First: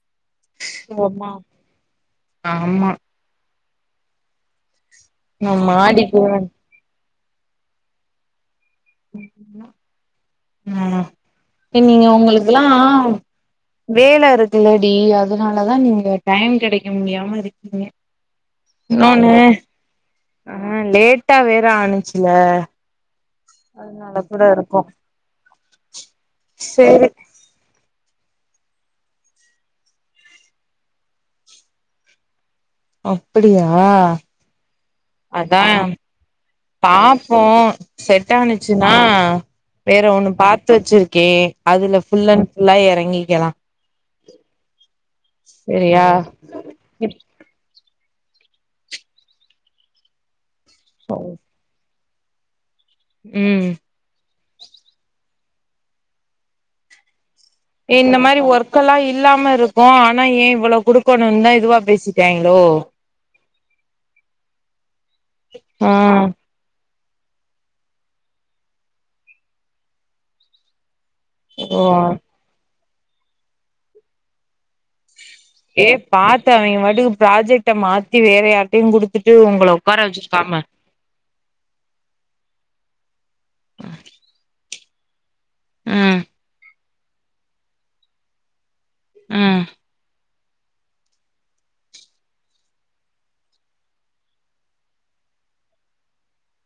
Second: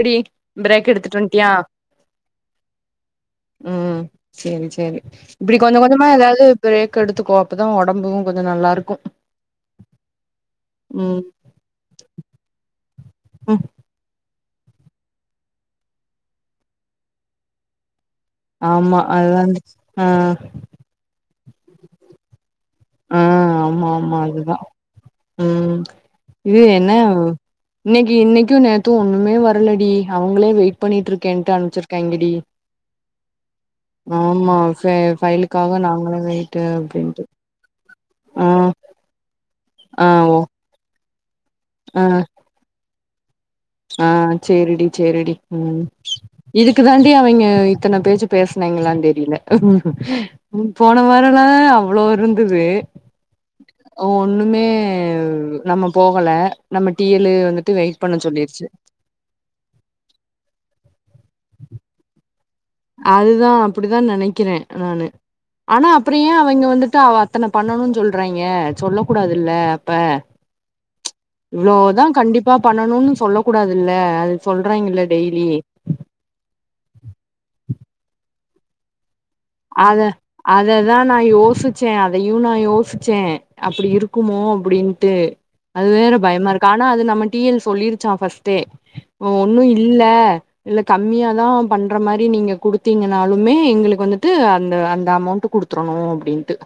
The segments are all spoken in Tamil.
எப்டி பிரேக் எடுத்துட்டு ஆமா வந்டியா ஆமா ம் செரி செரி நா இப்டி கொஞ்ச கொஞ்சமா மாடிக்குவ ஏதாது பிரேக் எடுத்துகோ அப்ப தா உடம்பு கொஞ்சோ நல்லா இருக் ம் ம் தி நீங்க உங்களுகெல்லா ம் வேல இருக் கில்லடி அதனால தா நீங்க டைம் கிடைக்க முடியாம இருக்கீங்க ஆமா இன்னொன்னு அதுவந்து ஆ டா வேற ஆனுச்சுல ஆ‌ ஆமாமா அதனால கூட அதுதா இருக்கு ம் இது என்ன சேரி இன் னைக்கு நேத்து ஒண்ணுமே வர்லடி அவங்களே வெயிட் பண்ணிட்டு இருக்கேன்ட்டு அனுப்புச்சிருக்கியாங்கடி அப்படியா ஆமா ஃபே அதா ஃபைலுக்காக நாங்களே வெயிட்டு அப்டின்ட்டு பாப்போ செட் ஆ ஆனுச்சுன்னா வேற ஆ ஒண்ணு ஓ பாத்து வச் சிருக்கே அதுல ஆ ஃபுல் அன் புஃல்லா இறங்கி க்கலா ஆ செரிடி செரிடி ம் சரியா இதுக்கு தாண்டி அவிங்கே இத்தன பேச்சு பேசுனாங்கிளான் தெரில ம் போன வாரல்லா அவ்ளோ இருந்துது ம் ஒண்ணுமே நம்ம போகல நம்ம டிஎல் த்து வெயிட் பண்ண சொல்லி க்கல்லாம் இல்லாம இருக்கும் ஆனா ஏன் இவ்வளவு குடு கணும்ந்த இதுவா பேசிட்டாங்க அதுதான் அப்டிதான் நினைக்கிறேன் நானு ஆனா ஆ அப்பறயேன் அவங்க வந்துட் அத்தன பண்ணணுனு சொல்றாங்கேன் சொல்ல கூடாதுல்ல அப்ப ஓ இவ்ளோதான் கண்டிப்பா பண்ணணும்னு சொல்ல கூடாதுல்ல அது சொல்ராங்கேல ஏ பாத்து அவங்க பாட்டுக்கு ப்ராஜெக்ட் ட மாத்தி வேற யார்டையு குடுத் அத அததா நா யோசிச்ச அதையு நா யோசிச்ச அப்டி இருக்குமோ அப்டின்னு ட்டு அது வேற ம் பயமா இருக்கு ஆனா அது நம்ம டி எல் சொல்லிருச்சா பஸ்டே ம் ஒன்னு இல்ல இல்ல கம்மியாதா பண்ற மாரி நீங்க குடுத்தீங்கனாலுமே எங்களுக்கு வந்து து அந்த அந்த அமௌண்ட் குடுத்துரு அப்டின்ட்டு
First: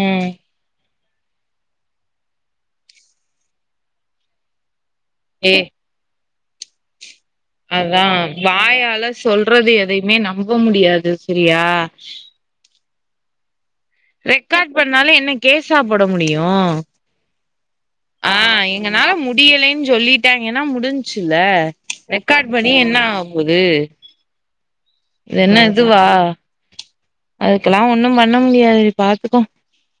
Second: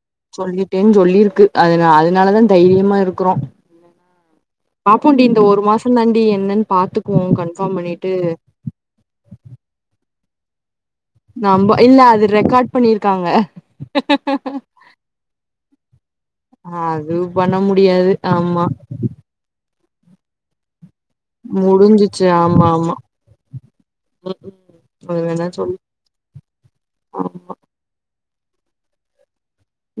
ம் சொல்லிட்டேன் சொல்லிருக்கு அது அதனால தா தைரியமா இருக்குறோ பாப்போண்டி இந்த ஏ ஒரு மாசஷோ தான் என்னன் பாத்து அதா வாயால சொல்றது எதையுமே நம் நம்ப முடியாது செரியா நாம்ப இல்ல அது ரெக்கார்டு பண்ணிருக்காங்க ரெக்கார்ட் பண்ணாலு என்ன கேஸா போட முடியு அது பண்ண மு ஆ எங்கனால முடியலை சொல்லிட்டாங்கனா முடிஞ் முடின்சுல முடிஞ்சிச்சு ரெக்கார்ட் ஆமா பண்ணி ஆமா என்ன ஆகபோது ம் ம் அது வேணா என்ன சொல்லு இதுவா ஆமா அதுகெல்லா ஒண்ணும் பண்ண பண்ண முடியாது பாத்துக்கோ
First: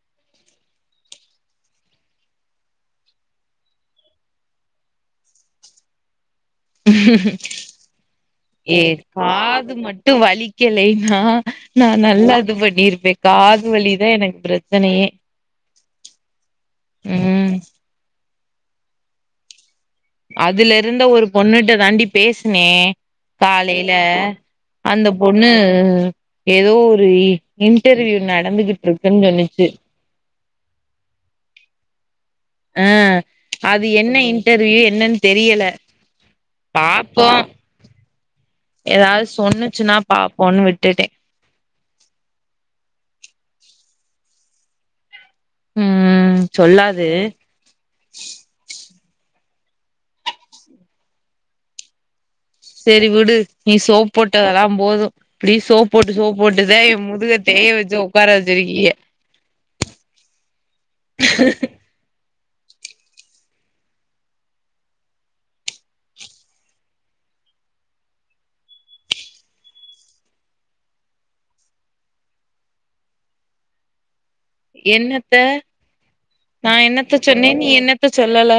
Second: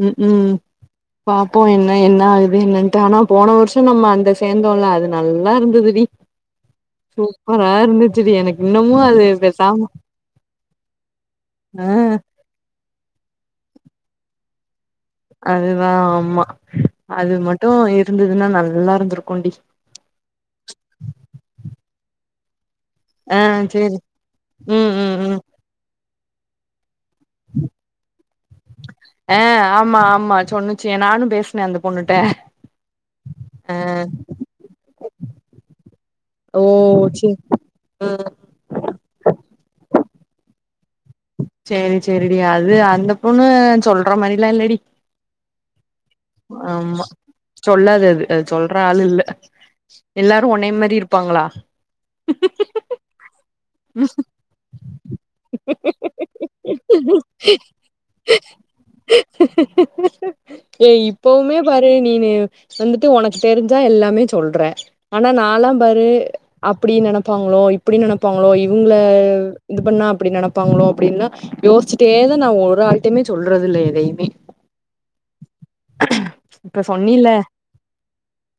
உம் உம் பாப்போ என்ன என்ன இது என்னன்ட்டு ஆனா போன வருஷோ நம்ம அந்த சேந்தோல அது நல்லா இருந்ததுடி சூப்பரா இருந்துச்சுடி எனக்கு ஏ இன்னமு அது காது பேசாம மட்டு வலிக்கலைன்னா ஆ நா நல்லா இது பண்ணிருப்ப காது வலிதா எனக்கு பிர அதுதா ஆமா அது ம் மட்டு இருந்தது அதுன்னா நல்லா இருந்திருக்கோன்டி பேஸ்னே ஆ காலைல சேரி ம் அந்த ம் ம் பொண்ணு எதோ இன்டர்வியூ நட ஆஹ் ஆமா ஆமா சொன்னுச்சு நானு பேசுன அந்த பொண்ணுட்ட அஹ் ஆ அது என்ன இன்டர்வியூ என்னன்னு தெரியல ஓ பாப்போ சேரி ம் எதாவது சொன்னுச்சுன்னா பாப்போனு விட் ட்டேன் சேரி சேரிடி அது அந்த பொண்ணு சொல்ற மாதிரிலாம் இல்லடி ம் ஆமா சொல்லாது சொல்லாது அது அது சொல்ற ஆள் இல்ல எல்லாரும் ஒனைய மாதிரி இருப்பாங்களா செரி விடு நீ சோப் போட்டதெல்லாம் போதும் நீ சோப் போட்டு சோப்பு போட்டுதான் முதுக தேய வச்சு உட்கார வச்சிருக்கீய ஏ இப்பவுமே பாரு நீனு வந்துட்டு உனக்கு தெரிஞ்சா எல்லாமே சொல்றேன் ஆனா நாலாம் பாரு அப்படி நினைப்பாங்களோ இப்படி நினப் பாங்களோ இவங்க இது பண்ணா அப்படி நனப்பாங்களோ அப்படின்னுல்லாம் யோசிச்சுட்டேதான் நான் ஒரு ஆள்டயுமே சொல்றது இல்ல எதையுமே என்னத்த நா இப்ப என்னத்த சொன்னில சொன்னேன் நீ என்னத்த சொல்லல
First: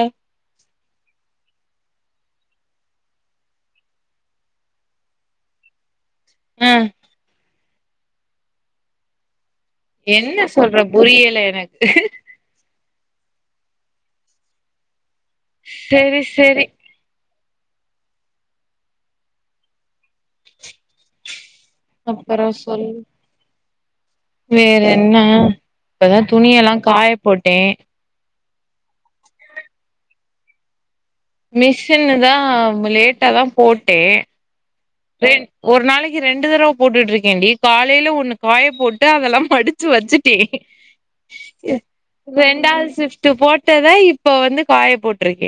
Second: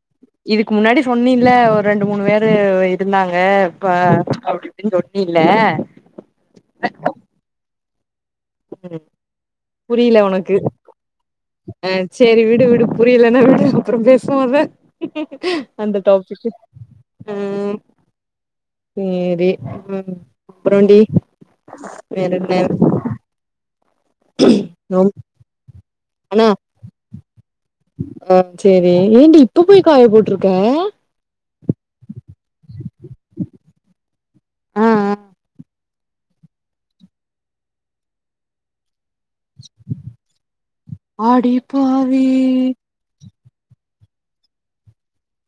க்கு முன்னாடி சொன்னீல்ல ஒரு ரெண்டு மூணு பேரு இருந்தாங்க இப்ப அப்டி இப்டின்னு சொண்ணில்ல அ [inaudible] புரியல என்ன உனக்கு சொல்ற புரியல எனக்கு ஆஹ் சேரி விடு விடு புரியலனா வி அப்புறம் பேசுவோம் அத அந்த செரி டாபிக்கு செரி உஹம் சேரி உம் அப்புறண்டி அப்புறம் சொல் வேற ரொம் என்ன இப்பதான் துணிய எல்லாம் காய போட்டேன் ஆஹ் சேரி ஏண்டி இப்ப போய் காய போட்டிருக்க மிஷின்னுதா லேட்டாதா போட்டு ஆ ஆ ரேன் ஒரு நாளிக்கு ரெண்டு தடவ போட்டுட்டு இருக்கேன்டி காலையில ஒன்னு காய போட்டு அதெல்லாம் மடிச்சு வெச்சுட்டே அடி பாவி இண்டாவது ஷிப்ட் இப்ப போட்டத இப்ப வந்து காய போட்டிருக்க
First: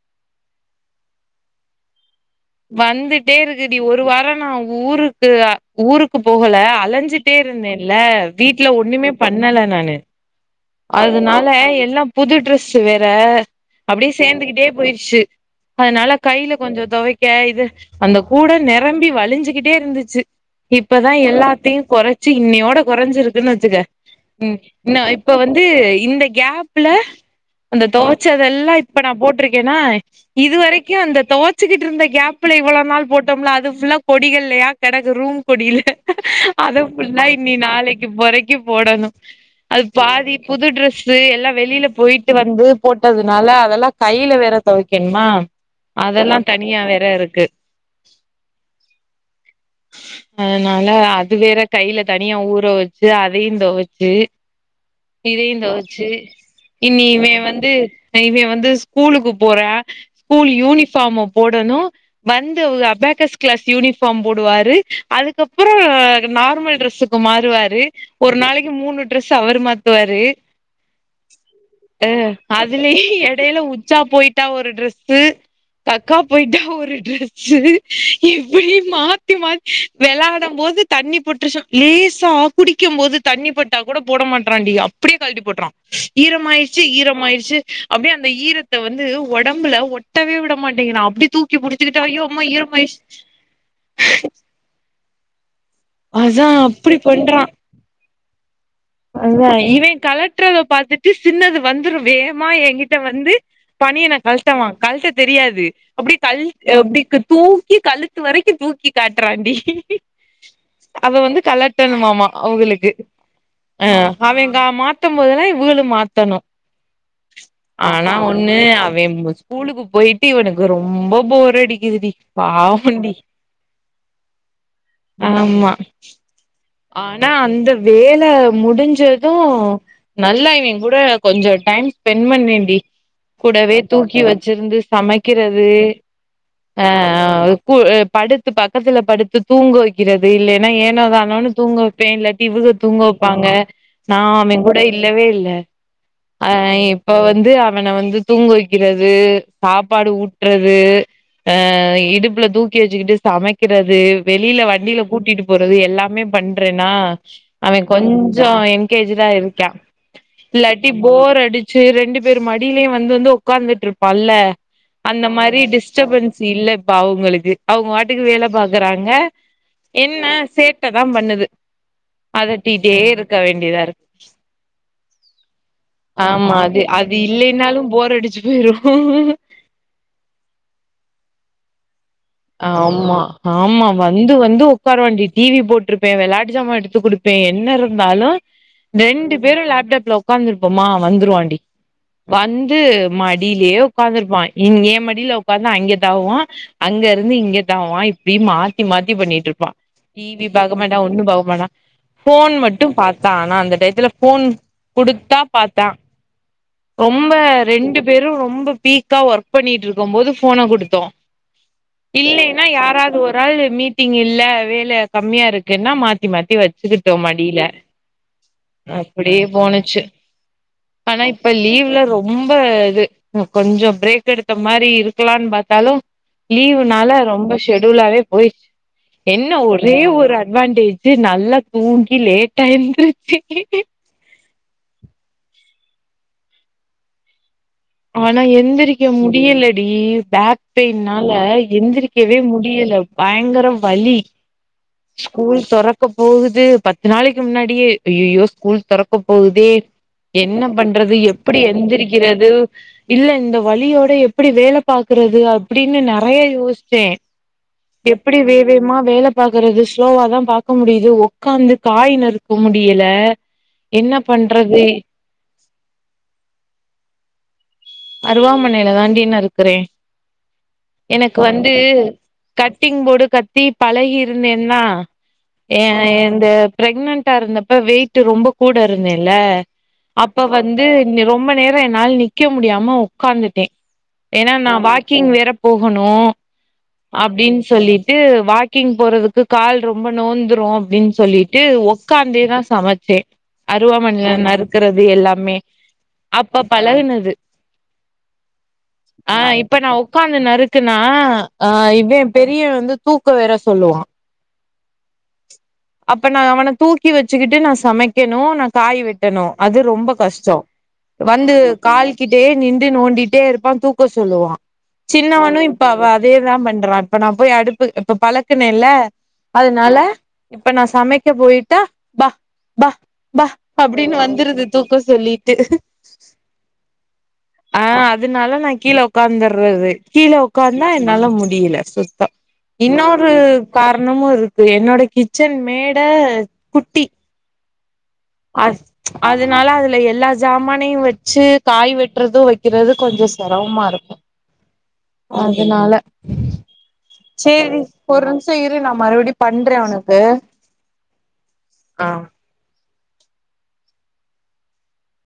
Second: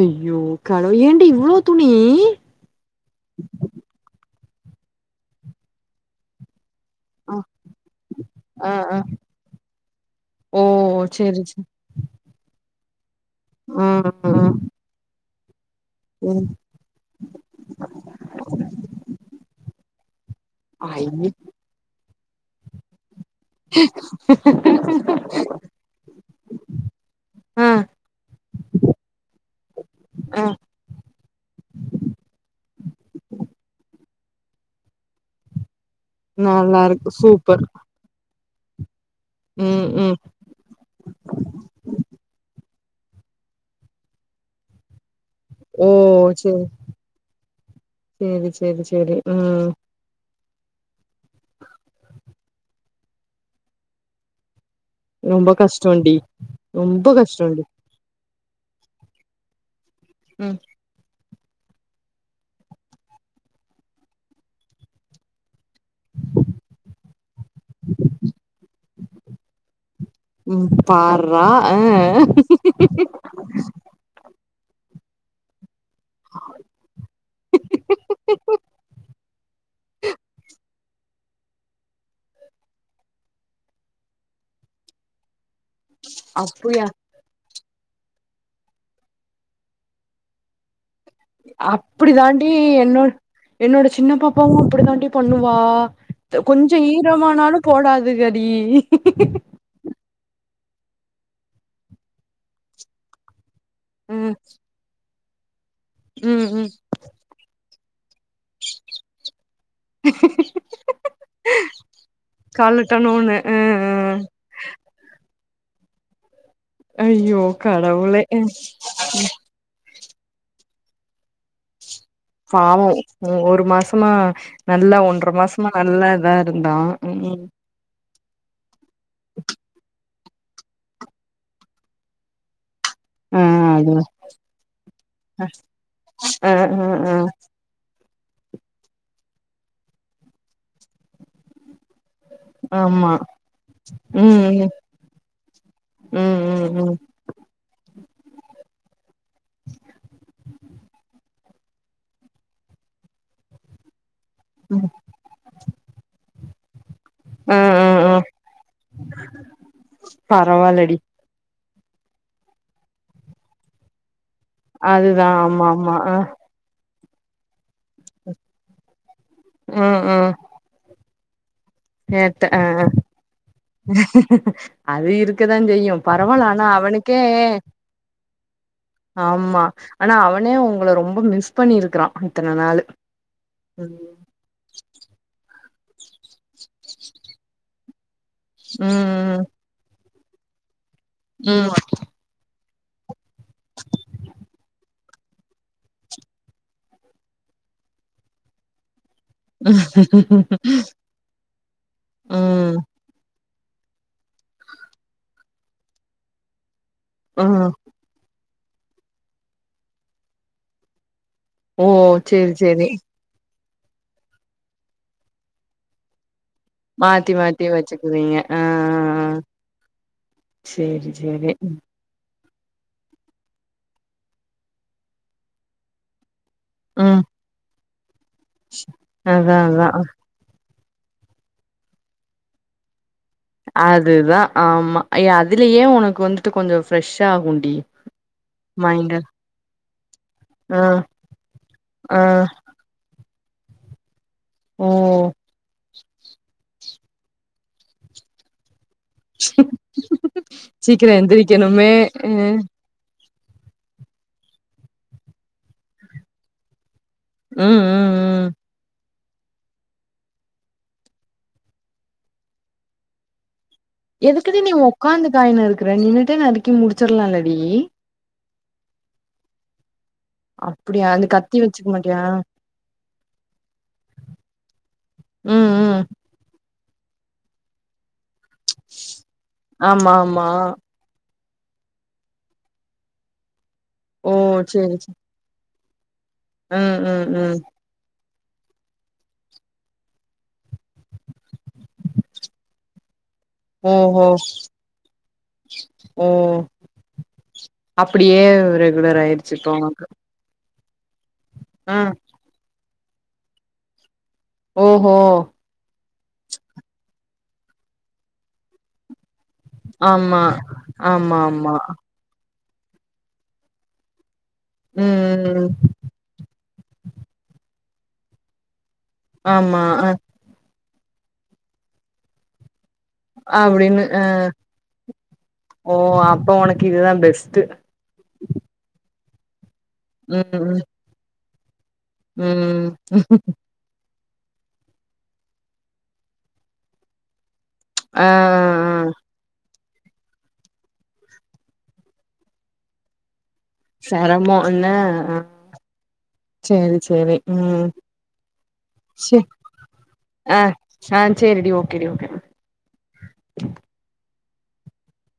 ஐயோ கடவுளே ஏண்டி இவ்ளோ துணி வந்துட்டே இருக்குடி ஒரு வாரம் நா ஊருக்கு ஊருக்கு போகல அலஞ்சிட்டே ஆ இருந்தேன்ல வீட்ல ஆ ஆ ஒண்ணுமே பண்ணல நானு ஓ சேரி அதனால சேரி எல்லா புது டிரெஸ்சு வேற வே ஆ அப்பிடியே ஆ சேந்துகிட்டே போயிடுச்சு அதனால ம் கையில கொஞ்ச தொவைக்க இது அந்த கூட நிரம்பி வலிஞ்சுகிட்டே இருந்துச்சு இப்பதா ஐய எல்லாத்தையு கெறச்ச சி இன்னியோட கெறஞ்சிருக்கு நச்சுக உம் நா இப் இப்ப வந்து இந்த கேப்ல ஆ அந்த தொவச்சதெல்லா இப்ப நா போட்டிருக்கேன்னா ஆ இதுவரைக்கு அந்த தொவச்சுகிட்டு இருந்த கேப்ல இவ்ளோ நாள் போட்டோம்ல அது புல்லா கொடிகல்லயா கெடக்கு ரூம் கொடிகல்ல நல்லா அது இருக்கு புல்லா இன்னி நாளிக்கு போற க்கி போடணு அது ம்ம் பாதி புது டிரஸ்சு எல்லாம் வெளியில போயிட்டு வந்து போட்டதுனால அதெல்லா கையில வேற தொவைக்கணுமா ஓ சேரி சேரி சேரி சேரி அதனால அது வேற கையில தனியா ஊற வெச்சு அதையு தொவச்சு ரொம்ப இதயும் தொவச்சு கஷ்டோண்டி ரொம்ப இன்னிமே கஷ்டோண்டி வந்து இவ வந்து ஸ்கூலுக்கு போற ஸ்கூல் யூனிஃபார்ம போடணு வந்து ஒ அபாக்கஸ் கிளாஸ் யூனிபார்ம் போடுவாரு அதுக்கப் அப்புற நார்மல் ட்ரெஸ்சுக்கு மாறுவாரு ஒரு நாளிக்கு மூணு டிரஸ் சவர்மாத்துவாரு ம் பார்றா ஆ அஹ் அதுலயே எடையில உச்சா போயிட்டு த்தா ஒரு டிரஸ்சு கக்கா போயிட்டு ஒரு ட்ரெஸ்சு எப்டி மாத்தி மாத் வெளாடும் போது தண்ணி பட்டுருச்சா லேசா குடிக்கும் போது தண்ணிப்பட்டா கூட போட மாட்றான் டி அப்பிடியே களட்டி போட்டுறான் ஈரமாயிறுச்சு அப்டியா ஈரமாயிறுச்சு அப்படியே அந்த ஈரத்தை வந்து உடம்புல ஒட்டவே விடமாட்டிங்கிறான் அப்ப அப்பிடி தாண்டி என்னோட் என்னோட சின்ன பாப்பாவும் அப்படி தாண்டி பண்ணுவா த்த அதா கொஞ்சம் அப்டி பண்றா ஈரமானாலும் போடாத் இது கடி [unintelligible] அதா இவன் கலட் திட்டரத பாத்துட்டு சின்னது வந்துடும் வேகமா என்கிட்ட வந்து பனியன்ன ம் கழ்ட்டவா கழ்ட்டு தெரியாது அப்படி தல் ம் ம் [unintelligible] அப்படி தூ இ கல்லு த்து வரைக்கும் தூக்கி காட்டுறான்ண்டி அத வந்து கலட்டணுமாமா அவுகளுக்கு காலட்டணுனு அ ஆ அ அவெங்க மாத்தம்மோ இ இவகளும் மாத்தணும் ஐயோ ஆனா கடவுளே ஒண்ணு அவ ஸ்கூலுக்கு போயிட் தீவனுக்கு ரொம்ப போர் அடிக்குது டி பாவம் உ ஒரு மாசமா நல்ல ஒன்ற மாசமா ஆமா நல்லா இதா இருந்தான் ம் ஜேதோ நல்லா இவன் கூட கொஞ்சம் டைம் ஸ்பென் பண்ணேண்டி ஆ கூடவே அது தூக்கி வச்சிருந்து ஆ சமைக்கிறது ஆ [unintelligible] படுத்து பக்கத்துல படுத்து தூங்க வைக்கிறது இல்லேன்னா ஏனோ தானன்னு தூங்க வக் பேன் இல்லாட்டி இவக தூங்க ஆமா வைப்பாங்க நா ம் அவன் கூட இல்லவே இல்லை ம் அ ம் ம் இப்ப வந்து அவனை வந்து தூங்க வைக்கிறது சாப்பாடு ஊட்றது அ இடுப்புல தூக்கி வச்சுக்கிட்டு சமைக்கிறது வெளியில ம் ம் வண்டியில கூட்டிட்டு போறது எல்லாமே பண் பிரென ஆ அவன் ஆ ஆ கொஞ்சம் என்கேஜடா இருக்கா இல்லாட்டி பரவால்லடி போர் அடிச் சரி ரெண்டு பேர் மடியிலயு வந்து வந்து உட்கார்ந்துட்டு இருப்பால்ல அதுதா ஆமா ஆமா அ ப்பா அவங்களுக்கு அவங்க வாட்டுக்கு வேல பாக்குறாங்க ம் என்ன ம் சேட்டதா பண்ணுது [inaudible] அதட்டிட்டே இருக்க வேண்டியதா இருக்கு அது இருக்கதா செய்யு பரவால்ல ஆமா ஆனா அது அது அவனுக்கே இல்லைனாலு போர் அடிச்சு போயிரு ஆமா ஆனா அவனே உங்களை ரொம்ப மிஸ் பண்ணியிருக்குறா ஆமா ஆமா வந்து வந்து உக்காருவாண்டி டிவி போட்டிருப்பே வெளாட்டு ஜாமா எடுத்து குடுப்பே என்ன இருந்தாலு ரெண்டு ம் பேரு லேப்டாப்ல உக்காந்துருப்போம்மா வந்துருவாண்டி வந் ண்ட்டு மடியிலயே உட்காந்துருப்பா ஏ மடியில உட்காந்து அங்க தாவுவா அங்க ருந்து இங்க தாவுவா இப்டி மாத்தி மாத்தி பண்ணிட்டுருப்பா டிவி பாக்கமாட்டா ஒன்னு பாக்கமாட்டா ஃபோன் ம் மட்டு பாத்தா நா அந்த டயத்துல ஃபோன் குடுத்தா பாத்தா ரொம்ப ம் ரெண்டு பேரு ரொம் ப பீக்கா ஒர்க் பண்ணிட்டு இருக்கும் போது ஃபோன குடுத்தோ ஓ சேரி இல்லைன்னா சேரி யாராவது ஒரு ஆள் மீட்டிங் இல்ல வேல கம்மியா இருக்குன்னா மாத்தி மாத் க்கு வச்சுக்கிட்டோம் மாத்தி மடில மாத்தி வச்சுக்குவீங்க ஆ ஆ ஆ அப்புடியே போனச்சு சேரி ஆனா இப்ப சேரி லீவ்ல ரொம் ரொம்ப இது உம்‌‌ கொஞ்சோ பிரேக் எடுத்த மாரி இருக்கலான்னு பாத்தாலு லீவுனால ம் ரொம்ப ஷேக் [unintelligible] ‌ஓய் என்ன அதா அதா ஒரே ஒரு அட்வான்டேஜ் சேர் நல்லா தூங்கி லேட்டா எந்துருச்சு அதுதா ஆமா ஏ அதுலயே உனக்கு வந்துட்டு கொஞ்சோ ஃப்ரெஷ்ஷாகும்டி ஆனா எந்திரிக்க முடியல டி பேக் ஆ பெயின்னால ஆ எந்திரிக்கவே முடியல பயங்கர வலி ஓ ஸ்கூல் தொரக்க போகுது பத்து நாளைக்கு முன்னாட் டியே‌ அய்யயோ ஸ்கூல் தொரக் க்கு போதே என்ன சீக்கிரோ பண்றது எப்படி எந்திரிக்கணுமே அ எந்திரிக்கிறது ம் இல்ல இந்த வலியோட எப்புடி வேல பாக்கறது அப்டின்னு நெறைய யோசிச்சே ம் எப்டி ம் வேவேமா வேல பாக்குறது ஸ்லோவாதா பாக்க முடியுது உக்காந்து காய் நறுக்க முடியல என்ன எதுக்கு டி நீ பண்றது உக்காந்து காய் நறுக்குர நின்னுட்டே நறுக்கி முடிச்சிர்லாலடி அருவாமனையில தான் டி நறுக்குறே அப்டியா அந்த எனக்கு கத்தி வந்து வச்சுக்க மாட்டியா கட்டிங் போர்டு கத்தி பழகிருந்தேன்னா ம் ஏ ம் இந்த இந்த பிரெக்னன்டா இருந்தப்ப வெயிட் ரொம்ப போட இருந்தேல்ல ஆமா அப்ப ஆமா வந்து ந்னு ரொம் ரொம்ப நேரோ என்னால நிக்க முடியாம உக்காந்துட்டே ஓ ஏன்னா நா சேரி சேரி வாக்கிங் வேறப் போகணோ ம் ம் ம் அப்டின் சொல்லிட்டு வாக்கிங் போறதுக்கு கால் ரொம்ப நோந்துரு அப்டின்னு சொல்லி ட்டு உக்காந்தேதா சமைச்சே ஓஹோ அருவாமண்ல நறுக்குறது எல்லாமே அப்ப பழகுனது அப்பிடியே ரெகுலர் ஆயிருச்சு இப்போ அவனுக்கு னா ஆ இவே பெரிய வந்து தூக்க வேற சொல்லுவா ஓஹோ அப்ப நா அவன தூக்கி வெச்சுக்கிட்டு நா சமைக்கெணு நா காய் வெட் டணு அது ரொம்ப ஆமா கஷ்டோ ஆமா வந்து ஆமா கால் கிட்டேயே நின்டு நோண்டிட்டே இருப்பா தூக்க சொல்லுவா சின்னவனு ம் இப்ப அவ அதேதா பண்றா இப்ப நா போய் அடுப்பு ப்போ பழக்குனேல்ல. ஆமா அதனால அ இப்ப நா சமைக்க போயிட்டா பா பா பா அப்டின்னு அப்டின் அ வந்துருது தூக்க சொல்லிட்டு. ஓ அப்ப உனக்கு இதுதா பெஸ்ட்டு அ அதனால நா கீழ உ க்காந்தறற்தே கீழ ம் ம் உக்காந்தா என்னால மு டியல. சூப்பர் ம் இன்னொரு கார இன்னுமு இருக்கு என்னோட கிச்சன் மேட குட்டி ஆ ஆ அ [unintelligible] ம்ச் ஆ அதனால அது ல எல்லா சாமானையு வெச்சு காய் வெட்றது வெக்கிறது கொஞ்சோ செரமமா இருக்கு. செரமோ என்ன ஆ அதனால சேரி சேரி ம் ஒரு நிமிஷ இரு நா மறுபடி சே பண்றே உனக்கு ஆ ஆஹ் ட்டு.